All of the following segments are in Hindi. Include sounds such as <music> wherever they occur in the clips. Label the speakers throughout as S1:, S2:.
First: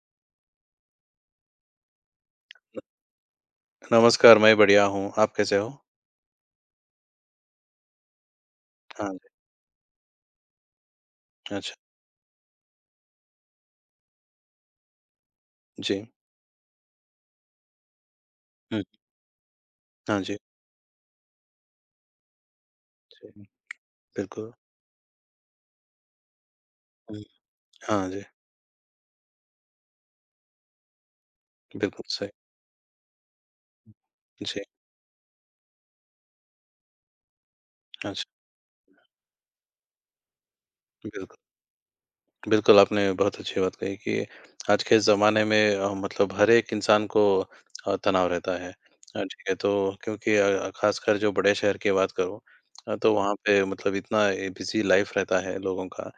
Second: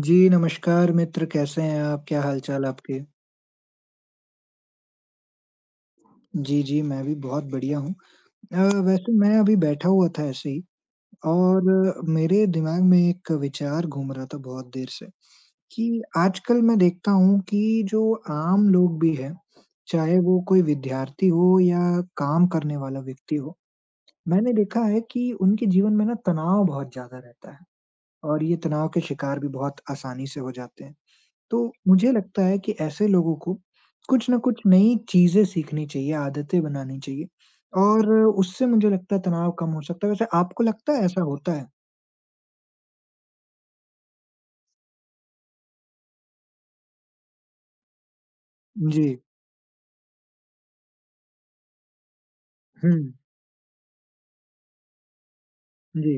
S1: जी, नमस्कार मित्र, कैसे हैं आप? क्या हाल-चाल
S2: न
S1: आपके?
S2: नमस्कार, मैं बढ़िया हूँ, आप कैसे हो?
S1: जी, जी, मैं भी बहुत बढ़िया हूँ। अ,
S2: हाँ
S1: वैसे
S2: जी,
S1: मैं अभी बैठा हुआ था ऐसे ही
S2: अच्छा,
S1: और मेरे दिमाग में एक विचार घूम रहा था बहुत देर से, कि
S2: जी।
S1: आजकल मैं देखता हूँ कि जो आम
S2: हुँ,
S1: लोग भी हैं, चाहे
S2: हाँ जी,
S1: वो कोई विद्यार्थी हो या काम करने वाला
S2: जी,
S1: व्यक्ति हो,
S2: बिल्कुल।
S1: मैंने देखा है कि उनके जीवन में ना तनाव बहुत ज़्यादा
S2: हुँ,
S1: रहता है
S2: हाँ जी,
S1: और ये तनाव के शिकार भी बहुत आसानी से हो जाते हैं। तो
S2: बिल्कुल
S1: मुझे
S2: सही।
S1: लगता है कि ऐसे लोगों को कुछ ना
S2: जी,
S1: कुछ नई चीज़ें सीखनी चाहिए, आदतें बनानी चाहिए और
S2: अच्छा,
S1: उससे मुझे लगता है तनाव कम हो सकता है। वैसे आपको लगता है ऐसा
S2: बिल्कुल।
S1: होता है?
S2: बिल्कुल, आपने बहुत अच्छी बात कही कि आज के ज़माने में मतलब हर एक इंसान को तनाव रहता है।
S1: जी।
S2: ठीक है, तो क्योंकि ख़ासकर जो बड़े शहर की बात करूँ,
S1: हुँ,
S2: तो वहाँ पे मतलब इतना बिज़ी लाइफ़ रहता है लोगों का।
S1: जी।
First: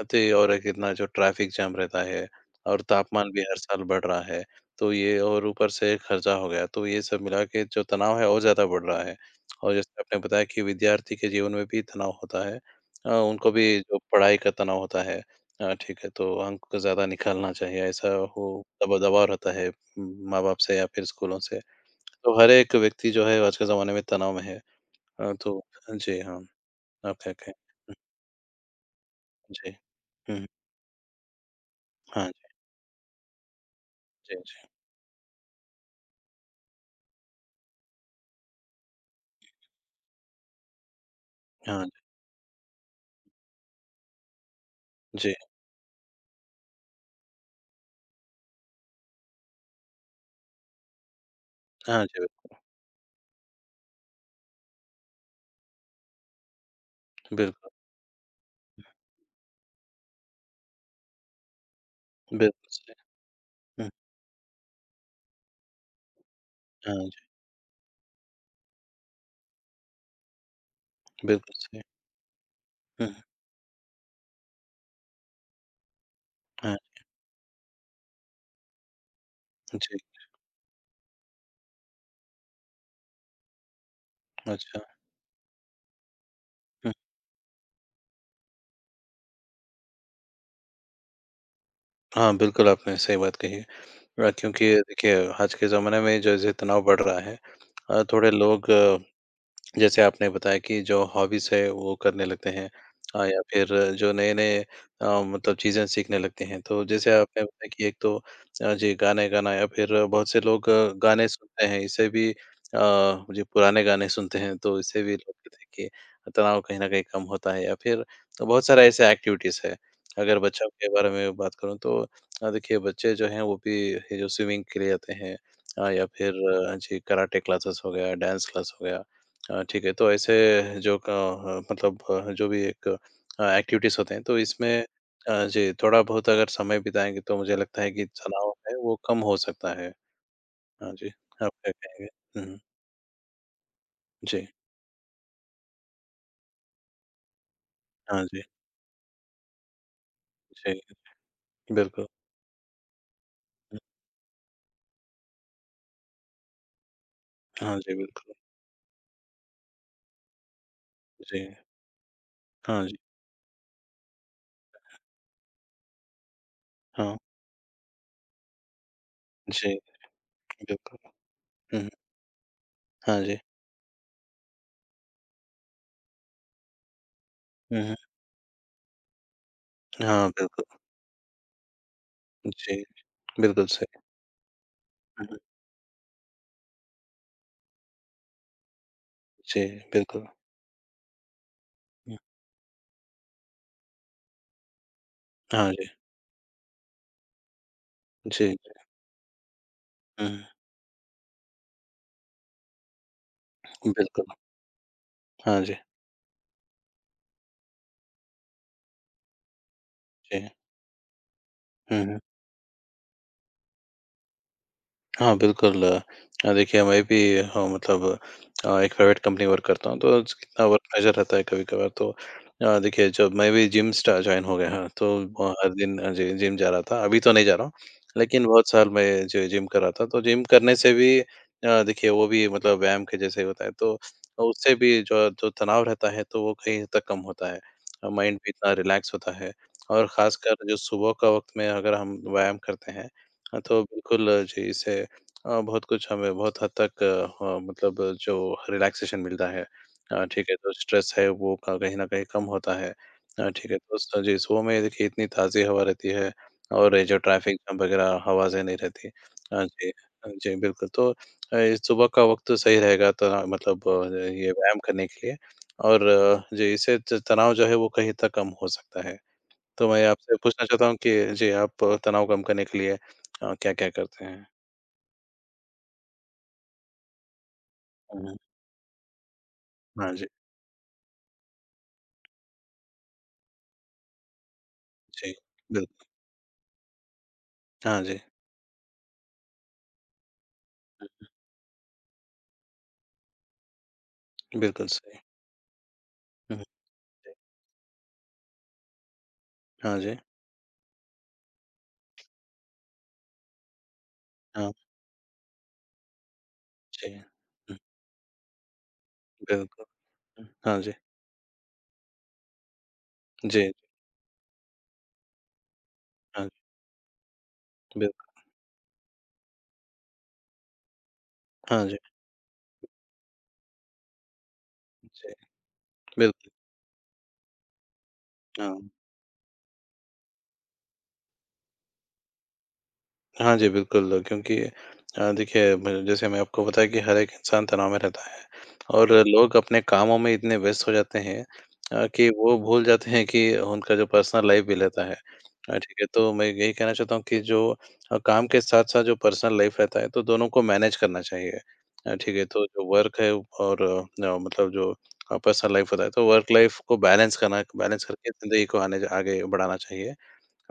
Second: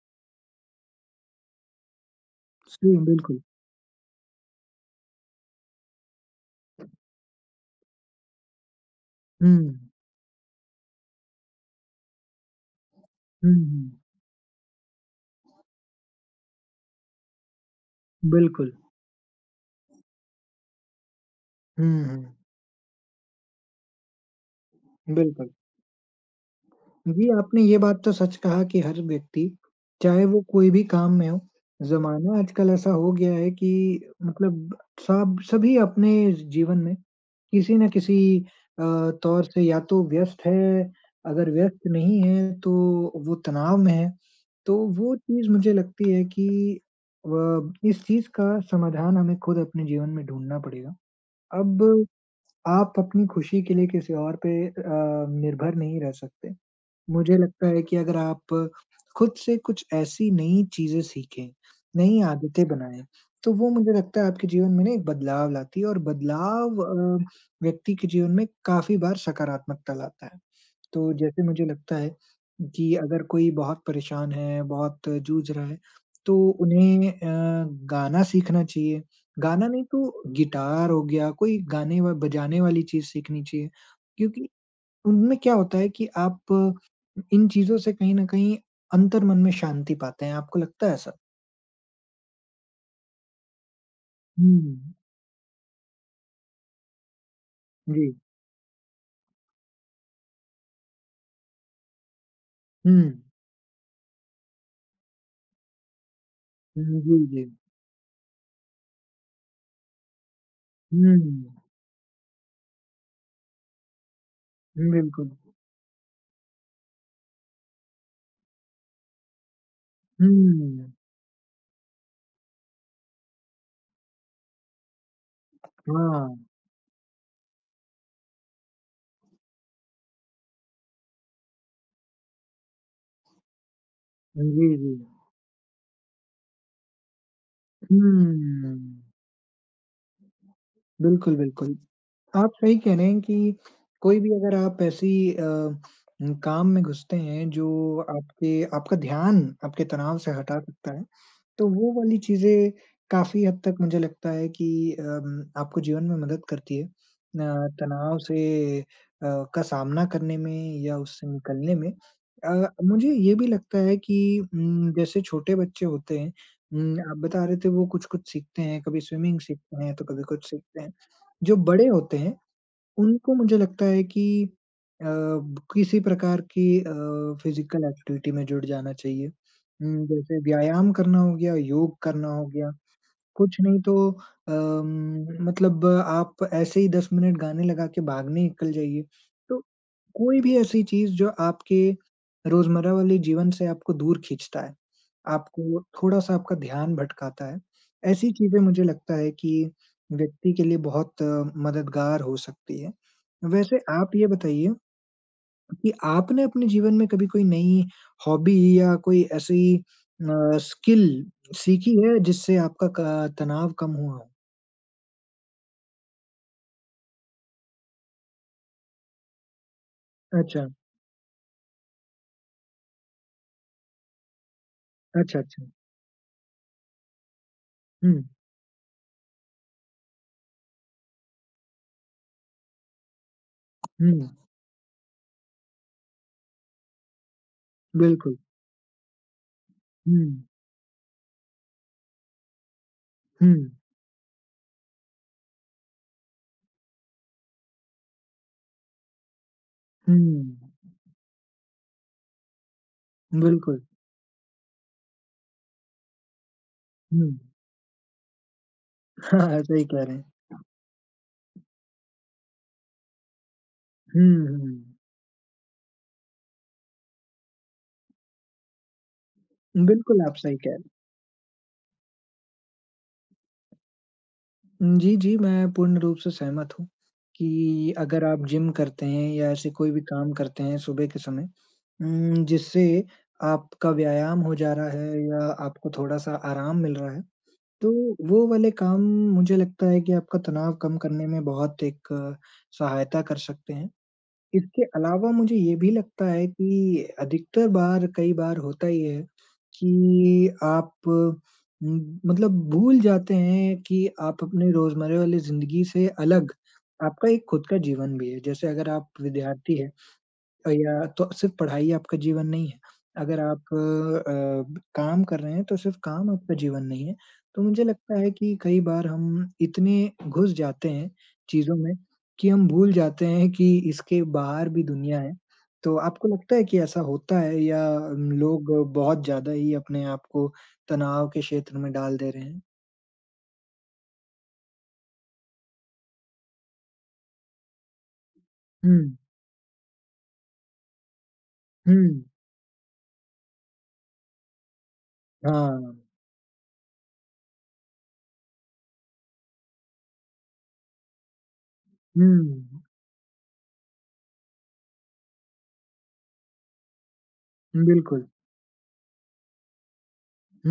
S2: अते और एक इतना जो ट्रैफ़िक जाम रहता है और
S1: जी,
S2: तापमान भी
S1: बिल्कुल।
S2: हर साल बढ़ रहा है, तो ये और ऊपर से खर्चा हो गया, तो ये सब मिला के जो तनाव है और ज़्यादा बढ़ रहा है।
S1: हुँ।
S2: और जैसे आपने बताया कि विद्यार्थी के जीवन में भी तनाव होता है। उनको
S1: हुँ,
S2: भी
S1: हुँ।
S2: जो पढ़ाई का तनाव होता है। हाँ, ठीक है, तो अंक ज़्यादा निकालना चाहिए, ऐसा हो
S1: बिल्कुल।
S2: दबा दबाव रहता है माँ-बाप से या फिर स्कूलों से।
S1: हुँ, हुँ।
S2: तो हर एक व्यक्ति जो है आज के ज़माने में तनाव में है। अ,
S1: बिल्कुल।
S2: तो जी, हाँ।
S1: जी,
S2: ओके, ओके।
S1: आपने ये बात तो सच कहा कि हर व्यक्ति,
S2: जी।
S1: चाहे
S2: हुँ,
S1: वो
S2: हुँ।
S1: कोई भी काम में हो,
S2: हाँ
S1: ज़माना
S2: जी,
S1: आजकल ऐसा हो गया है कि
S2: जी, जी।
S1: मतलब सब सभी अपने जीवन में किसी न किसी अ, तौर से या तो व्यस्त है, अगर
S2: हाँ
S1: व्यस्त
S2: जी,
S1: नहीं है तो वो तनाव में है। तो वो
S2: जी।
S1: चीज़ मुझे लगती है कि व इस चीज़ का समाधान हमें खुद अपने जीवन में ढूँढना पड़ेगा। अब
S2: हाँ जी,
S1: आप अपनी खुशी के लिए किसी और पे निर्भर नहीं रह सकते। मुझे लगता
S2: बिल्कुल,
S1: है कि अगर आप खुद से कुछ ऐसी नई चीज़ें सीखें, नई आदतें
S2: बिल्कुल सही।
S1: बनाएँ, तो वो
S2: हुँ,
S1: मुझे लगता है आपके जीवन में ना एक बदलाव लाती है और बदलाव
S2: हाँ जी,
S1: व्यक्ति के जीवन में काफ़ी बार सकारात्मकता लाता है। तो जैसे
S2: बिल्कुल
S1: मुझे
S2: सही।
S1: लगता है कि
S2: हुँ,
S1: अगर कोई बहुत परेशान है, बहुत जूझ रहा है, तो
S2: हाँ
S1: उन्हें गाना सीखना चाहिए। गाना नहीं
S2: जी,
S1: तो गिटार हो गया, कोई गाने व बजाने वाली चीज़ सीखनी चाहिए, क्योंकि
S2: अच्छा।
S1: उनमें क्या होता है कि आप
S2: हुँ,
S1: इन चीज़ों से कहीं न कहीं अंतर्मन में शांति पाते हैं, आपको लगता है ऐसा?
S2: हाँ, बिल्कुल आपने सही बात कही है। क्योंकि
S1: हुँ,
S2: देखिए आज के ज़माने में जैसे तनाव बढ़ रहा है,
S1: जी।
S2: थोड़े लोग जैसे आपने बताया कि जो हॉबीज है वो करने लगते हैं,
S1: हुँ,
S2: या फिर जो नए नए मतलब चीजें सीखने लगते हैं। तो
S1: हुँ,
S2: जैसे
S1: जी,
S2: आपने
S1: जी।
S2: बताया कि एक तो जी, गाने गाना या फिर बहुत से लोग
S1: हुँ,
S2: गाने सुनते हैं। इससे भी जो पुराने गाने सुनते हैं तो इससे भी
S1: बिल्कुल।
S2: लोग कहते हैं कि तनाव कहीं ना कहीं कम होता है। या फिर तो बहुत सारा ऐसे एक्टिविटीज है। अगर बच्चों के
S1: हुँ,
S2: बारे में बात करूं तो देखिए बच्चे जो हैं वो भी ये जो स्विमिंग के लिए आते हैं,
S1: हाँ,
S2: जी, कराटे क्लासेस हो गया, डांस क्लास हो गया। ठीक है, तो ऐसे जो मतलब जो भी एक एक्टिविटीज़ होते हैं, तो
S1: जी,
S2: इसमें
S1: जी।
S2: जी, थोड़ा बहुत अगर समय बिताएँगे, तो मुझे लगता है
S1: हुँ,
S2: कि तनाव है, वो कम हो सकता है। हाँ जी,
S1: बिल्कुल,
S2: आप क्या
S1: बिल्कुल।
S2: कहेंगे? हुँ,
S1: आप
S2: हुँ।
S1: सही कह रहे हैं कि कोई भी
S2: जी।
S1: अगर आप ऐसी काम में घुसते हैं जो
S2: हाँ जी,
S1: आपके आपका ध्यान आपके तनाव से हटा
S2: जी,
S1: सकता है तो वो
S2: बिल्कुल।
S1: वाली चीज़ें काफ़ी हद तक
S2: हुँ,
S1: मुझे लगता है कि आपको जीवन में मदद करती है।
S2: हाँ जी,
S1: तनाव
S2: बिल्कुल।
S1: से का सामना करने में या उससे
S2: जी,
S1: निकलने में।
S2: हाँ जी,
S1: मुझे ये भी लगता है कि जैसे छोटे बच्चे होते हैं
S2: हाँ।
S1: आप बता रहे थे वो कुछ-कुछ सीखते हैं, कभी स्विमिंग
S2: जी,
S1: सीखते हैं, तो कभी कुछ सीखते हैं।
S2: बिल्कुल।
S1: जो
S2: हुँ,
S1: बड़े
S2: हुँ।
S1: होते हैं
S2: हाँ
S1: उनको
S2: जी।
S1: मुझे लगता है कि अ, किसी प्रकार की
S2: हुँ,
S1: फिजिकल
S2: हुँ।
S1: एक्टिविटी में जुड़ जाना चाहिए।
S2: हाँ,
S1: जैसे
S2: बिल्कुल।
S1: व्यायाम करना हो गया, योग करना हो गया
S2: जी,
S1: कुछ
S2: बिल्कुल
S1: नहीं तो
S2: सही। हुँ, हुँ।
S1: मतलब आप ऐसे ही 10 मिनट गाने लगा के भागने निकल जाइए। तो
S2: जी, बिल्कुल।
S1: कोई भी ऐसी चीज़ जो आपके
S2: हुँ,
S1: रोज़मर्रा वाले जीवन से आपको दूर खींचता है,
S2: हाँ
S1: आपको
S2: जी,
S1: थोड़ा-सा आपका ध्यान भटकाता है, ऐसी
S2: जी,
S1: चीज़ें मुझे लगता है कि
S2: हुँ,
S1: व्यक्ति के लिए बहुत मददगार हो सकती है। वैसे आप
S2: बिल्कुल।
S1: ये बताइए
S2: हाँ जी,
S1: कि आपने अपने जीवन में कभी कोई नई हॉबी या कोई ऐसी
S2: जी।
S1: स्किल सीखी
S2: हुँ, हुँ।
S1: है जिससे आपका क तनाव कम हुआ हो?
S2: हाँ, बिल्कुल। देखिए मैं भी, हाँ, मतलब एक प्राइवेट कंपनी में वर्क करता हूँ, तो कितना
S1: अच्छा,
S2: वर्क प्रेशर रहता है कभी-कभार। तो देखिए जब मैं भी जिम स्टा जॉइन हो गया, हाँ, तो
S1: अच्छा,
S2: वहाँ
S1: अच्छा।
S2: हर दिन अ, जि जिम जा रहा था, अभी तो नहीं जा रहा हूँ,
S1: हुँ,
S2: लेकिन बहुत साल मैं जो जिम कर रहा था, तो जिम करने से भी देखिए वो भी मतलब व्यायाम के जैसे ही होता है, तो
S1: हुँ,
S2: उससे भी जो जो तनाव रहता है, तो वो कहीं हद तक कम होता है।
S1: बिल्कुल।
S2: माइंड भी इतना रिलैक्स होता है और
S1: हुँ,
S2: ख़ासकर जो सुबह का वक़्त में अगर हम व्यायाम करते हैं,
S1: हुँ,
S2: हाँ, तो बिल्कुल जी, इससे बहुत कुछ हमें बहुत हद तक मतलब जो रिलैक्सेशन मिलता है।
S1: हुँ,
S2: ठीक है, तो स्ट्रेस है वो क कहीं न कहीं कम होता है। अ, ठीक है,
S1: बिल्कुल।
S2: तो स जी, सुबह में देखिए इतनी ताज़ी हवा रहती है और ये जो
S1: हुँ,
S2: ट्रैफ़िक जाम वगैरह आवाज़ें नहीं रहती।
S1: <laughs> हाँ,
S2: हाँ
S1: सही
S2: जी,
S1: कह रहे हैं।
S2: हाँ जी, बिल्कुल, तो ये सुबह का वक़्त सही रहेगा त मतलब ये
S1: हुँ,
S2: व्यायाम
S1: हुँ,
S2: करने के लिए। और जी, इससे त तनाव जो है वो कहीं तक कम हो सकता है। तो मैं
S1: बिल्कुल आप
S2: आपसे
S1: सही
S2: पूछना
S1: कह रहे हैं।
S2: चाहता हूँ कि जी, आप तनाव कम करने के लिए क्या-क्या करते हैं?
S1: जी, जी, मैं पूर्ण रूप से सहमत हूँ कि
S2: हुँ,
S1: अगर
S2: हुँ।
S1: आप जिम करते हैं या ऐसे कोई भी
S2: हाँ जी।
S1: काम करते हैं सुबह के समय जिससे आपका व्यायाम हो जा रहा है
S2: जी,
S1: या आपको
S2: बिल्कुल।
S1: थोड़ा-सा आराम मिल रहा है,
S2: हाँ
S1: तो
S2: जी,
S1: वो वाले काम मुझे लगता है कि आपका तनाव कम करने में बहुत एक सहायता कर सकते हैं। इसके
S2: बिल्कुल सही।
S1: अलावा मुझे ये भी लगता है
S2: हुँ, जी।
S1: कि अधिकतर बार, कई बार होता ये है
S2: हाँ जी,
S1: कि आप मतलब भूल जाते हैं कि आप अपने
S2: हाँ,
S1: रोज़मर्रा वाली ज़िंदगी से अलग
S2: जी।
S1: आपका एक खुद
S2: हुँ,
S1: का जीवन भी है। जैसे अगर आप विद्यार्थी
S2: बिल्कुल।
S1: हैं
S2: हाँ जी,
S1: या तो सिर्फ़ पढ़ाई आपका जीवन नहीं है। अगर
S2: जी, जी,
S1: आप काम कर रहे हैं तो सिर्फ़ काम
S2: हाँ,
S1: आपका
S2: जी
S1: जीवन नहीं है। तो मुझे लगता है
S2: बिल्कुल।
S1: कि कई बार हम इतने घुस जाते हैं चीज़ों
S2: हाँ
S1: में
S2: जी,
S1: कि हम भूल जाते हैं कि इसके बाहर भी दुनिया
S2: जी,
S1: है। तो आपको
S2: बिल्कुल।
S1: लगता है कि ऐसा होता है या लोग
S2: हाँ।
S1: बहुत ज़्यादा ही अपने आप को तनाव के क्षेत्र में डाल दे रहे हैं?
S2: हाँ जी, बिल्कुल क्योंकि देखिए म जैसे मैं आपको बताया कि हर एक इंसान तनाव में रहता है
S1: हुँ,
S2: और लोग अपने कामों में इतने व्यस्त हो जाते हैं
S1: हुँ,
S2: कि वो भूल जाते हैं कि उनका जो पर्सनल लाइफ़ भी रहता है। ठीक
S1: हाँ,
S2: है, तो मैं यही कहना चाहता हूँ कि जो काम के साथ-साथ जो पर्सनल लाइफ़ रहता है, तो दोनों को मैनेज करना चाहिए।
S1: हुँ,
S2: ठीक है, तो जो वर्क है और मतलब जो पर्सनल लाइफ़ होता है, तो वर्क लाइफ़ को बैलेंस
S1: बिल्कुल।
S2: करके ज़िंदगी को आने आगे बढ़ाना चाहिए।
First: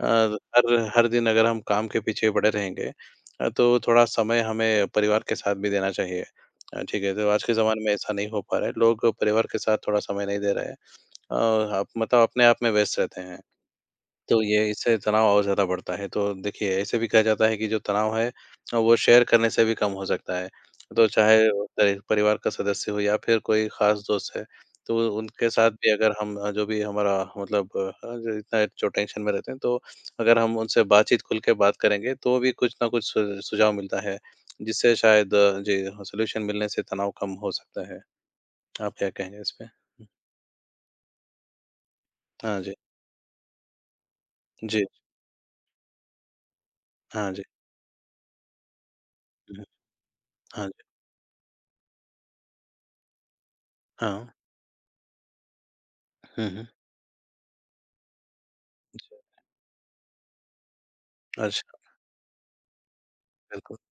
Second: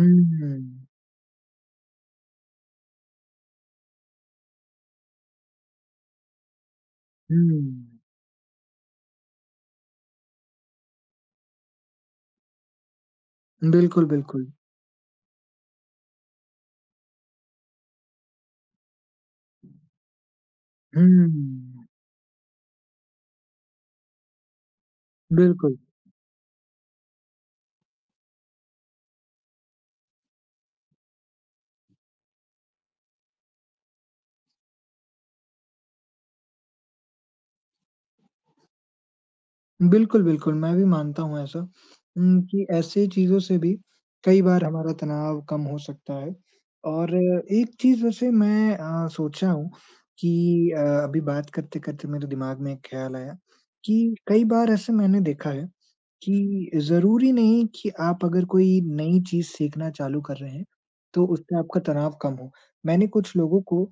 S2: अ, हर हर दिन अगर हम काम के पीछे पड़े रहेंगे, तो थोड़ा समय हमें परिवार के साथ भी देना चाहिए। ठीक है, तो आज के
S1: हुँ,
S2: ज़माने में ऐसा नहीं हो पा रहा है, लोग परिवार के साथ थोड़ा समय नहीं दे रहे हैं। अ, आप मतलब अपने आप में व्यस्त रहते हैं।
S1: बिल्कुल,
S2: तो
S1: बिल्कुल।
S2: ये इससे तनाव और ज़्यादा बढ़ता है। तो देखिए, ऐसे भी कहा जाता है कि जो तनाव है वो शेयर करने से भी कम हो सकता है। तो
S1: हुँ,
S2: चाहे वो परिवार का सदस्य हो या फिर कोई ख़ास दोस्त है, तो उनके साथ
S1: बिल्कुल।
S2: भी अगर हम जो भी हमारा मतलब जो इतना जो टेंशन में रहते हैं, तो अगर हम उनसे बातचीत खुल के बात करेंगे, तो भी कुछ ना कुछ सु सुझाव मिलता है, जिससे शायद जी, सॉल्यूशन मिलने से तनाव कम हो सकता है। आप क्या कहेंगे इस पे?
S1: बिल्कुल, बिल्कुल, मैं भी मानता हूँ ऐसा
S2: हाँ
S1: कि
S2: जी।
S1: ऐसे चीज़ों से भी कई बार
S2: जी।
S1: हमारा तनाव कम हो सकता है और
S2: हाँ जी।
S1: एक चीज़ वैसे मैं सोचा
S2: हुँ, हुँ।
S1: हूँ
S2: हाँ
S1: कि
S2: जी।
S1: अभी बात करते-करते मेरे दिमाग में एक ख़्याल आया कि
S2: हाँ।
S1: कई बार ऐसे मैंने देखा है
S2: हुँ, हुँ।
S1: कि ज़रूरी नहीं कि आप अगर कोई नई चीज़ सीखना चालू कर रहे हैं, तो उससे
S2: अच्छा,
S1: आपका तनाव कम हो। मैंने कुछ लोगों
S2: बिल्कुल।
S1: को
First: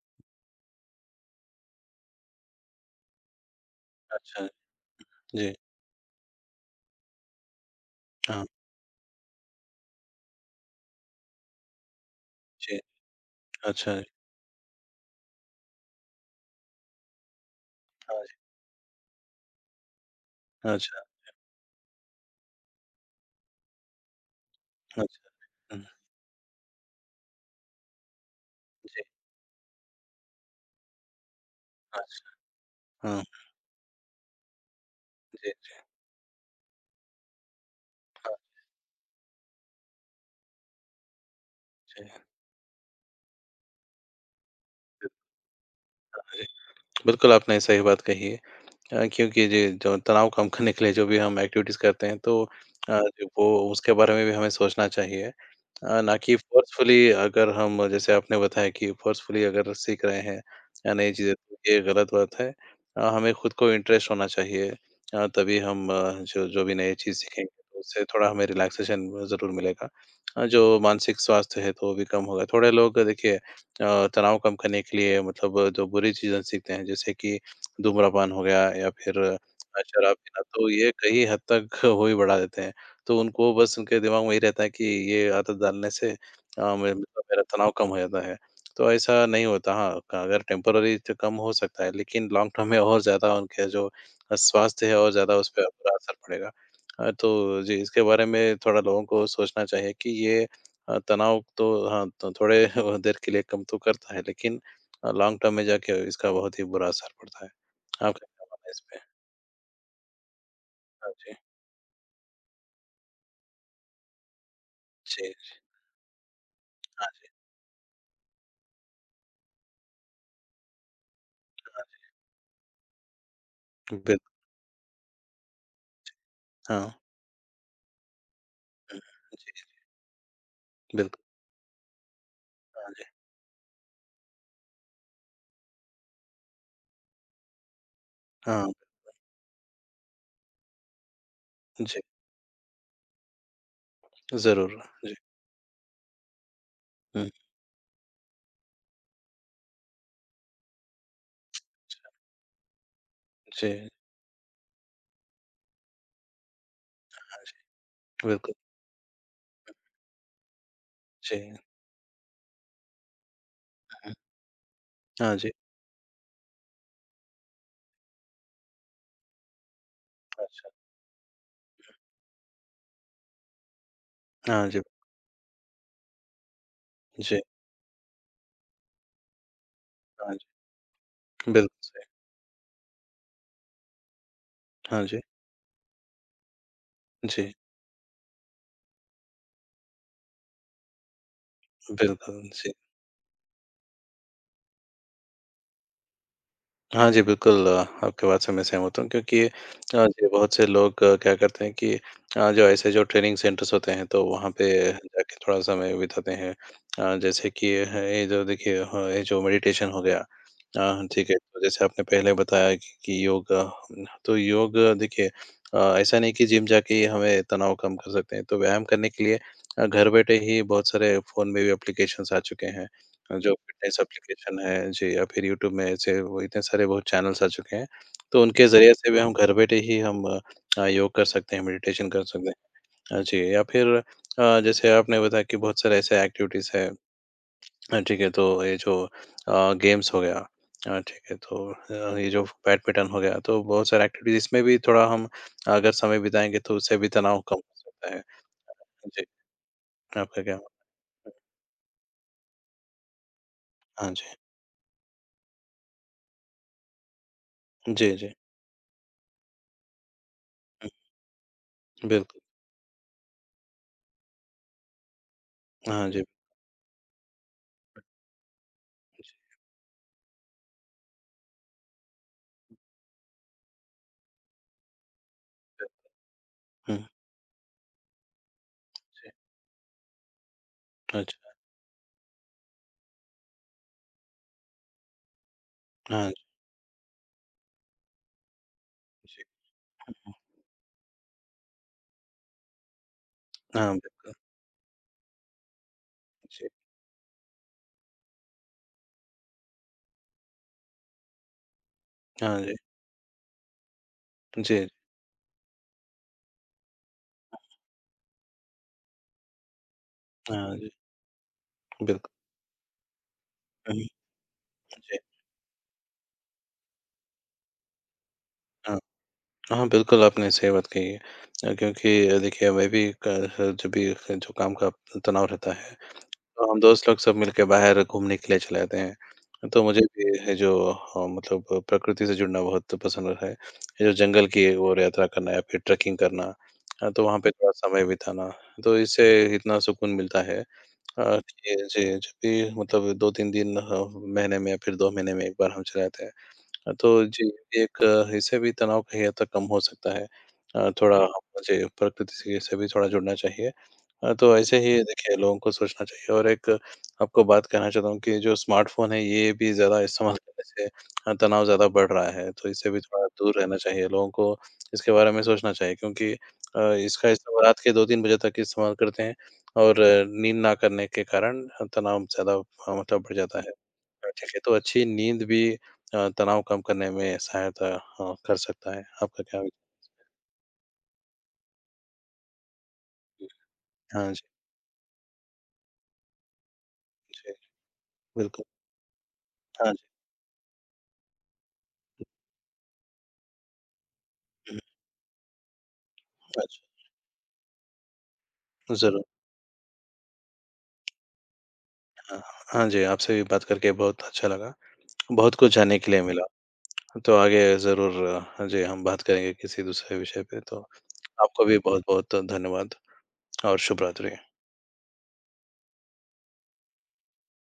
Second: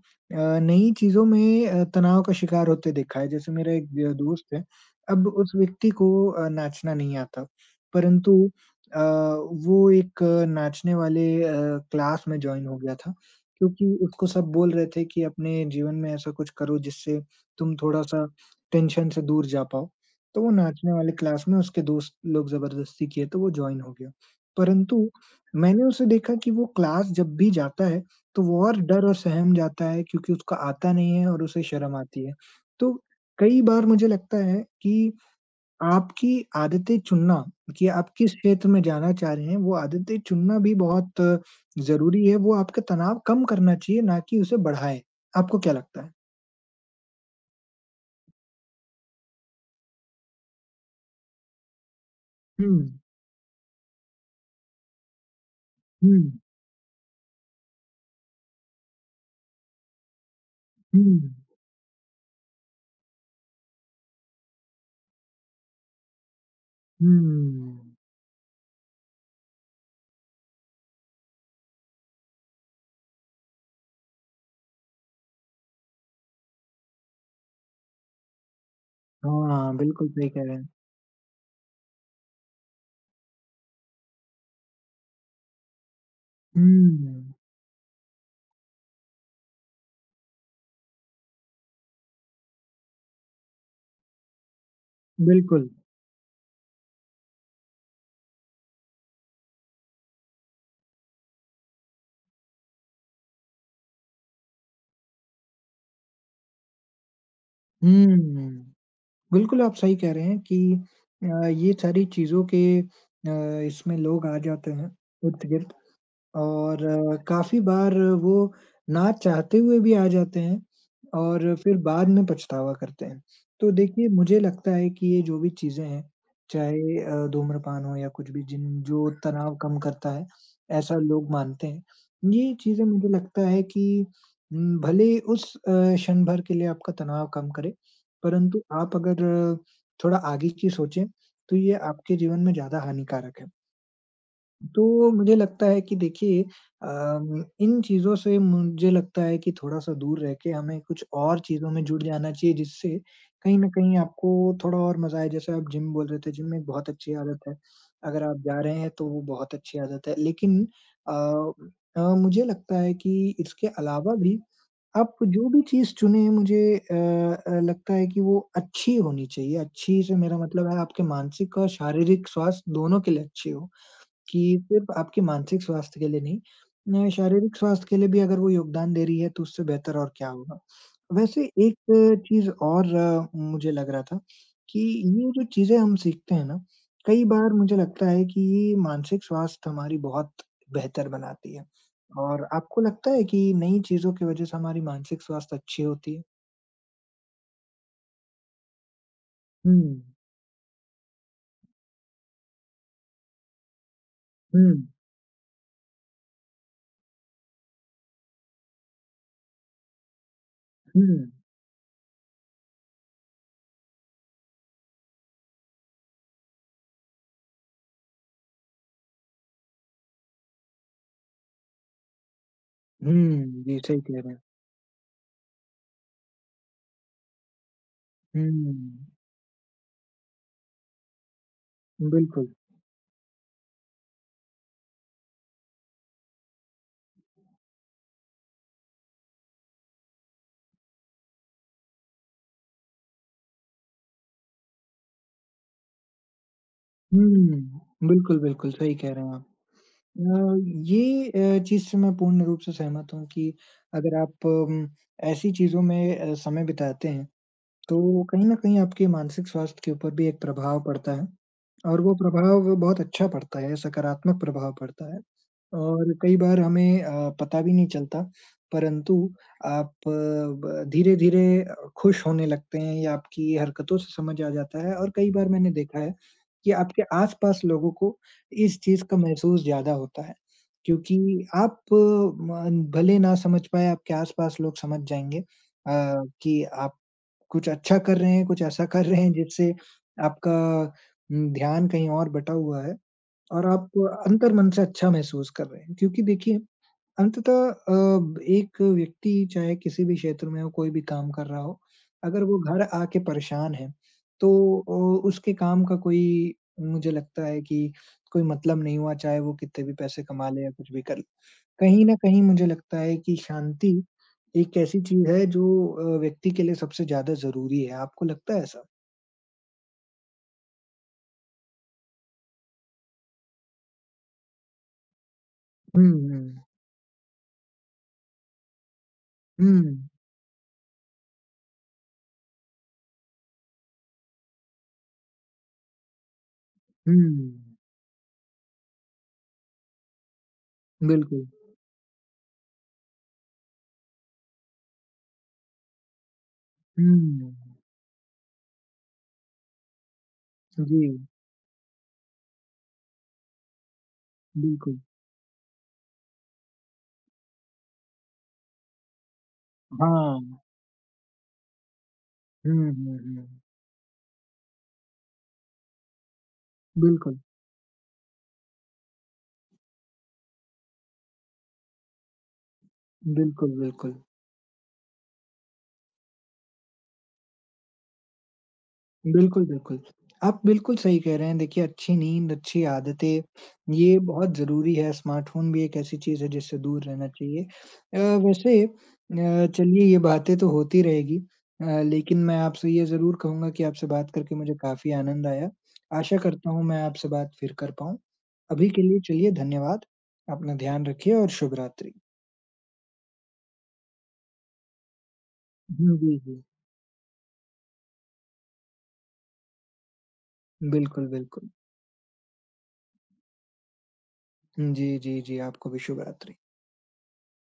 S1: नई चीज़ों में तनाव का शिकार होते देखा है। जैसे मेरा एक द
S2: अच्छा,
S1: दोस्त है अब उस
S2: जी,
S1: व्यक्ति को नाचना नहीं आता, परंतु
S2: हाँ,
S1: अ, वो एक नाचने वाले क्लास में जॉइन हो
S2: जी,
S1: गया था, क्योंकि
S2: अच्छा, जी,
S1: उसको सब बोल रहे थे कि अपने जीवन में ऐसा कुछ करो जिससे तुम
S2: हाँ
S1: थोड़ा-सा
S2: जी,
S1: टेंशन से दूर जा पाओ। तो वो नाचने
S2: अच्छा,
S1: वाले क्लास में उसके दोस्त लोग ज़बरदस्ती किए तो वो जॉइन हो गया। परंतु
S2: अच्छा, हुँ,
S1: मैंने उसे देखा कि वो क्लास जब भी जाता है, तो वो और
S2: जी,
S1: डर और सहम जाता है क्योंकि उसको आता नहीं है और उसे शर्म आती
S2: अच्छा,
S1: है। तो
S2: हाँ,
S1: कई बार मुझे लगता है कि
S2: जी,
S1: आपकी आदतें चुनना कि आप किस
S2: हाँ,
S1: क्षेत्र में जाना चाह रहे हैं, वो आदतें चुनना भी बहुत
S2: जी,
S1: ज़रूरी है, वो आपका तनाव कम करना चाहिए, ना कि उसे बढ़ाए।
S2: बिल्कुल,
S1: आपको क्या लगता है?
S2: जी। बिल्कुल, आपने सही बात कही है। क्योंकि जी, जो तनाव कम करने के लिए जो भी हम एक्टिविटीज़ करते हैं, तो
S1: हुँ,
S2: जो वो उसके बारे में भी हमें सोचना चाहिए।
S1: हुँ,
S2: ना कि फ़ोर्सफुली अगर हम जैसे आपने बताया कि फ़ोर्सफुली अगर सीख रहे हैं या नई चीज़ें
S1: हुँ,
S2: तो ये गलत बात है। हमें खुद को इंटरेस्ट होना चाहिए, तभी हम जो जो भी नई चीज़ सीखेंगे तो
S1: हुँ।
S2: उससे थोड़ा हमें रिलैक्सेशन ज़रूर मिलेगा। जो मानसिक स्वास्थ्य है तो वो भी कम होगा। थोड़े लोग देखिए तनाव कम करने के लिए मतलब जो बुरी चीज़ें सीखते हैं जैसे कि धूम्रपान हो गया या फिर
S1: हाँ, बिल्कुल
S2: शराब
S1: सही
S2: पीना,
S1: कह रहे हैं।
S2: तो ये कई हद तक हो ही बढ़ा देते हैं। तो उनको बस उनके दिमाग में यही रहता है कि ये आदत डालने से अ, मे मतलब
S1: हुँ,
S2: मेरा तनाव कम हो जाता है। तो ऐसा नहीं होता। हाँ, अगर टेम्परेरी तो कम हो सकता है, लेकिन लॉन्ग टर्म में और ज़्यादा उनके जो स्वास्थ्य है और ज़्यादा उसपे
S1: बिल्कुल।
S2: बुरा असर पड़ेगा। तो जी, इसके बारे में थोड़ा लोगों को सोचना चाहिए कि ये तनाव तो हाँ, तो थोड़े <laughs> देर के लिए कम तो करता है, लेकिन लॉन्ग टर्म में जाके इसका बहुत ही बुरा असर पड़ता है। आपका क्या मानना है
S1: हुँ,
S2: इसपे?
S1: बिल्कुल आप सही कह रहे हैं कि
S2: हाँ जी।
S1: ये सारी चीज़ों के इसमें लोग आ जाते हैं
S2: जी,
S1: इर्द-गिर्द। और
S2: हाँ
S1: काफ़ी बार वो ना चाहते हुए भी आ जाते हैं और फिर बाद में पछतावा करते हैं। तो
S2: जी।
S1: देखिए,
S2: बिल
S1: मुझे लगता है कि ये जो भी चीज़ें हैं,
S2: हाँ,
S1: चाहे धूम्रपान हो या कुछ भी जिन जो तनाव
S2: जी,
S1: कम करता है, ऐसा
S2: बिल्कुल।
S1: लोग मानते हैं। ये चीज़ें मुझे लगता है कि भले उस क्षण भर के लिए आपका तनाव कम करे, परंतु
S2: हाँ,
S1: आप अगर थोड़ा आगे की सोचें, तो ये
S2: जी,
S1: आपके जीवन में ज़्यादा हानिकारक है।
S2: ज़रूर।
S1: तो
S2: जी,
S1: मुझे लगता है कि देखिए
S2: हुँ।
S1: इन चीज़ों से मुझे लगता है कि थोड़ा-सा दूर रह के हमें कुछ और चीज़ों में जुड़ जाना चाहिए, जिससे कहीं न
S2: जी, हाँ
S1: कहीं आपको थोड़ा और मज़ा आए। जैसे आप जिम बोल रहे थे, जिम में एक बहुत अच्छी आदत है।
S2: जी,
S1: अगर आप
S2: बिल्कुल।
S1: जा रहे हैं, तो वो बहुत अच्छी आदत है। लेकिन
S2: जी,
S1: अ मुझे लगता है कि इसके
S2: हुँ।
S1: अलावा भी आप
S2: हाँ
S1: जो
S2: जी,
S1: भी चीज़ चुनें, मुझे अ लगता है कि वो अच्छी होनी चाहिए। अच्छी से मेरा
S2: हाँ
S1: मतलब है आपके मानसिक और शारीरिक स्वास्थ्य दोनों के लिए अच्छी हो। कि
S2: जी, हाँ जी,
S1: सिर्फ आपके मानसिक स्वास्थ्य के लिए नहीं
S2: जी,
S1: शारीरिक स्वास्थ्य के लिए भी अगर वो योगदान दे रही है तो उससे बेहतर और क्या
S2: हाँ जी,
S1: होगा। वैसे एक
S2: बिल्कुल सही।
S1: चीज़ और मुझे लग रहा था कि
S2: हाँ जी,
S1: ये जो चीज़ें हम सीखते हैं ना, कई बार
S2: जी,
S1: मुझे लगता है कि ये मानसिक स्वास्थ्य हमारी बहुत बेहतर बनाती है।
S2: बिल्कुल,
S1: और
S2: जी।
S1: आपको लगता है कि नई चीज़ों की वज़ह से हमारी मानसिक स्वास्थ्य अच्छी होती है?
S2: हाँ जी, बिल्कुल। आपकी बात से मैं सहमत हूँ क्योंकि
S1: हुँ,
S2: जी, बहुत से लोग क्या करते हैं कि जो ऐसे जो ट्रेनिंग सेंटर्स होते हैं तो वहाँ
S1: हुँ,
S2: पे जाके थोड़ा समय बिताते हैं। जैसे कि ये जो मेडिटेशन हो गया।
S1: हुँ,
S2: ठीक है, तो जैसे आपने पहले बताया कि योग, तो योग देखिए ऐसा नहीं कि जिम जाके ही हमें तनाव कम कर सकते हैं, तो व्यायाम करने के लिए घर बैठे ही बहुत सारे फ़ोन में भी एप्लीकेशंस आ चुके हैं। जो
S1: हुँ, जी,
S2: फ़िटनेस
S1: सही कह रहे हैं।
S2: एप्लीकेशन है जी, या फिर यूट्यूब में ऐसे वो इतने सारे बहुत चैनल्स आ चुके हैं। तो
S1: हुँ,
S2: उनके ज़रिए से भी हम घर बैठे ही हम योग कर सकते हैं, मेडिटेशन कर सकते
S1: बिल्कुल।
S2: हैं। जी, या फिर जैसे आपने बताया कि बहुत सारे ऐसे एक्टिविटीज़ हैं। ठीक है, तो ये जो गेम्स हो गया, ये जो बैडमिंटन हो गया, तो बहुत सारे एक्टिविटीज़ इसमें भी थोड़ा हम अगर समय बिताएँगे तो उससे भी तनाव कम हो
S1: हुँ।
S2: सकता है।
S1: बिल्कुल, बिल्कुल, सही कह
S2: जी,
S1: रहे हैं आप।
S2: आपका
S1: अ,
S2: क्या।
S1: ये चीज़ से मैं पूर्ण रूप से सहमत हूँ कि
S2: हाँ
S1: अगर
S2: जी।
S1: आप ऐसी चीज़ों में समय बिताते हैं,
S2: जी,
S1: तो
S2: जी,
S1: कहीं न कहीं आपके मानसिक स्वास्थ्य के ऊपर भी एक प्रभाव पड़ता है और वो
S2: बिल्कुल।
S1: प्रभाव बहुत अच्छा पड़ता है, सकारात्मक प्रभाव पड़ता है
S2: हाँ
S1: और
S2: जी।
S1: कई बार हमें पता भी नहीं चलता, परंतु आप ब धीरे-धीरे खुश होने लगते हैं या आपकी हरकतों से समझ आ जाता है और कई बार मैंने देखा है कि
S2: हुँ,
S1: आपके आस-पास लोगों को इस चीज़ का
S2: जी।
S1: महसूस ज़्यादा होता है
S2: अच्छा।
S1: क्योंकि आप अ, म भले ना समझ पाएँ, आपके आस-पास लोग समझ जाएँगे
S2: हाँ जी,
S1: कि आप कुछ अच्छा कर रहे हैं, कुछ ऐसा कर रहे हैं
S2: जी।
S1: जिससे आपका ध्यान कहीं और बटा हुआ है और आप
S2: हाँ, बिल्कुल।
S1: अंतर्मन से अच्छा महसूस कर रहे हैं। क्योंकि देखिए
S2: जी।
S1: अंततः एक व्यक्ति चाहे किसी भी क्षेत्र में हो, कोई भी काम कर रहा हो, अगर वो
S2: हाँ जी।
S1: घर आके परेशान है, तो
S2: जी,
S1: उसके काम का कोई मुझे लगता है कि कोई मतलब नहीं हुआ, चाहे वो कितने भी पैसे कमा ले या
S2: हाँ जी,
S1: कुछ भी कर ले। कहीं न
S2: बिल्कुल।
S1: कहीं मुझे लगता है कि शांति
S2: हुँ,
S1: एक ऐसी
S2: जी,
S1: चीज़ है जो व्यक्ति के लिए सबसे ज़्यादा ज़रूरी है। आपको लगता है ऐसा?
S2: हाँ। हाँ, बिल्कुल आपने सही बात कही है। क्योंकि देखिए मैं भी जब भी जो काम का तनाव रहता है,
S1: हुँ,
S2: तो हम दोस्त लोग सब मिलके बाहर घूमने के लिए चले जाते हैं। तो मुझे
S1: हुँ,
S2: भी है जो मतलब प्रकृति से जुड़ना बहुत पसंद है। ये जो जंगल की ओर यात्रा करना या फिर ट्रैकिंग करना, तो वहाँ पे थोड़ा
S1: हुँ,
S2: समय बिताना, तो इससे इतना सुकून मिलता है। हाँ,
S1: बिल्कुल।
S2: जी, जी, जब भी मतलब 2-3 दिन ह महीने में या फिर 2 महीने में 1 बार हम चलाते हैं। तो जी,
S1: हुँ,
S2: एक इससे भी तनाव कहीं हद तक कम हो सकता है।
S1: जी,
S2: थोड़ा मुझे प्रकृति से भी थोड़ा जुड़ना चाहिए। तो ऐसे ही
S1: बिल्कुल।
S2: देखिए लोगों को सोचना चाहिए। और एक आपको बात कहना चाहता हूँ कि जो स्मार्टफ़ोन है ये भी ज़्यादा इस्तेमाल
S1: हाँ।
S2: करने से तनाव ज़्यादा बढ़ रहा है। तो इससे
S1: हुँ,
S2: भी
S1: हुँ,
S2: थोड़ा
S1: हुँ,
S2: दूर रहना चाहिए, लोगों को इसके बारे में सोचना चाहिए क्योंकि इसका
S1: बिल्कुल,
S2: इस्तेमाल रात के 2-3 बजे तक इस्तेमाल करते हैं और नींद ना करने के कारण तनाव ज़्यादा मतलब बढ़ जाता
S1: बिल्कुल,
S2: है।
S1: बिल्कुल।
S2: ठीक है, तो अच्छी नींद भी तनाव कम करने में सहायता कर सकता है। आपका क्या
S1: बिल्कुल, बिल्कुल।
S2: विचार
S1: आप बिल्कुल सही कह रहे हैं। देखिए अच्छी नींद, अच्छी आदतें,
S2: है?
S1: ये
S2: हाँ जी,
S1: बहुत ज़रूरी है। स्मार्टफ़ोन भी एक ऐसी चीज़ है जिससे दूर रहना
S2: जी,
S1: चाहिए। अ,
S2: बिल्कुल।
S1: वैसे
S2: हाँ जी।
S1: चलिए ये बातें तो होती रहेगी लेकिन मैं आपसे ये ज़रूर कहूँगा कि आपसे बात करके मुझे
S2: हुँ,
S1: काफ़ी आनंद आया। आशा
S2: हुँ,
S1: करता
S2: अच्छा,
S1: हूँ मैं आपसे बात फिर कर पाऊँ। अभी के लिए
S2: ज़रूर।
S1: चलिए धन्यवाद। अपना ध्यान रखिए और शुभ रात्रि।
S2: हाँ, हाँ जी, आपसे भी बात करके बहुत अच्छा लगा। बहुत कुछ जानने के
S1: हुँ,
S2: लिए
S1: जी,
S2: मिला।
S1: जी।
S2: तो आगे ज़रूर हाँ जी, हम बात करेंगे किसी दूसरे विषय पे। तो
S1: बिल्कुल,
S2: आपको
S1: बिल्कुल।
S2: भी बहुत-बहुत धन्यवाद और शुभ रात्रि।
S1: जी, जी, जी। आपको भी शुभ रात्रि।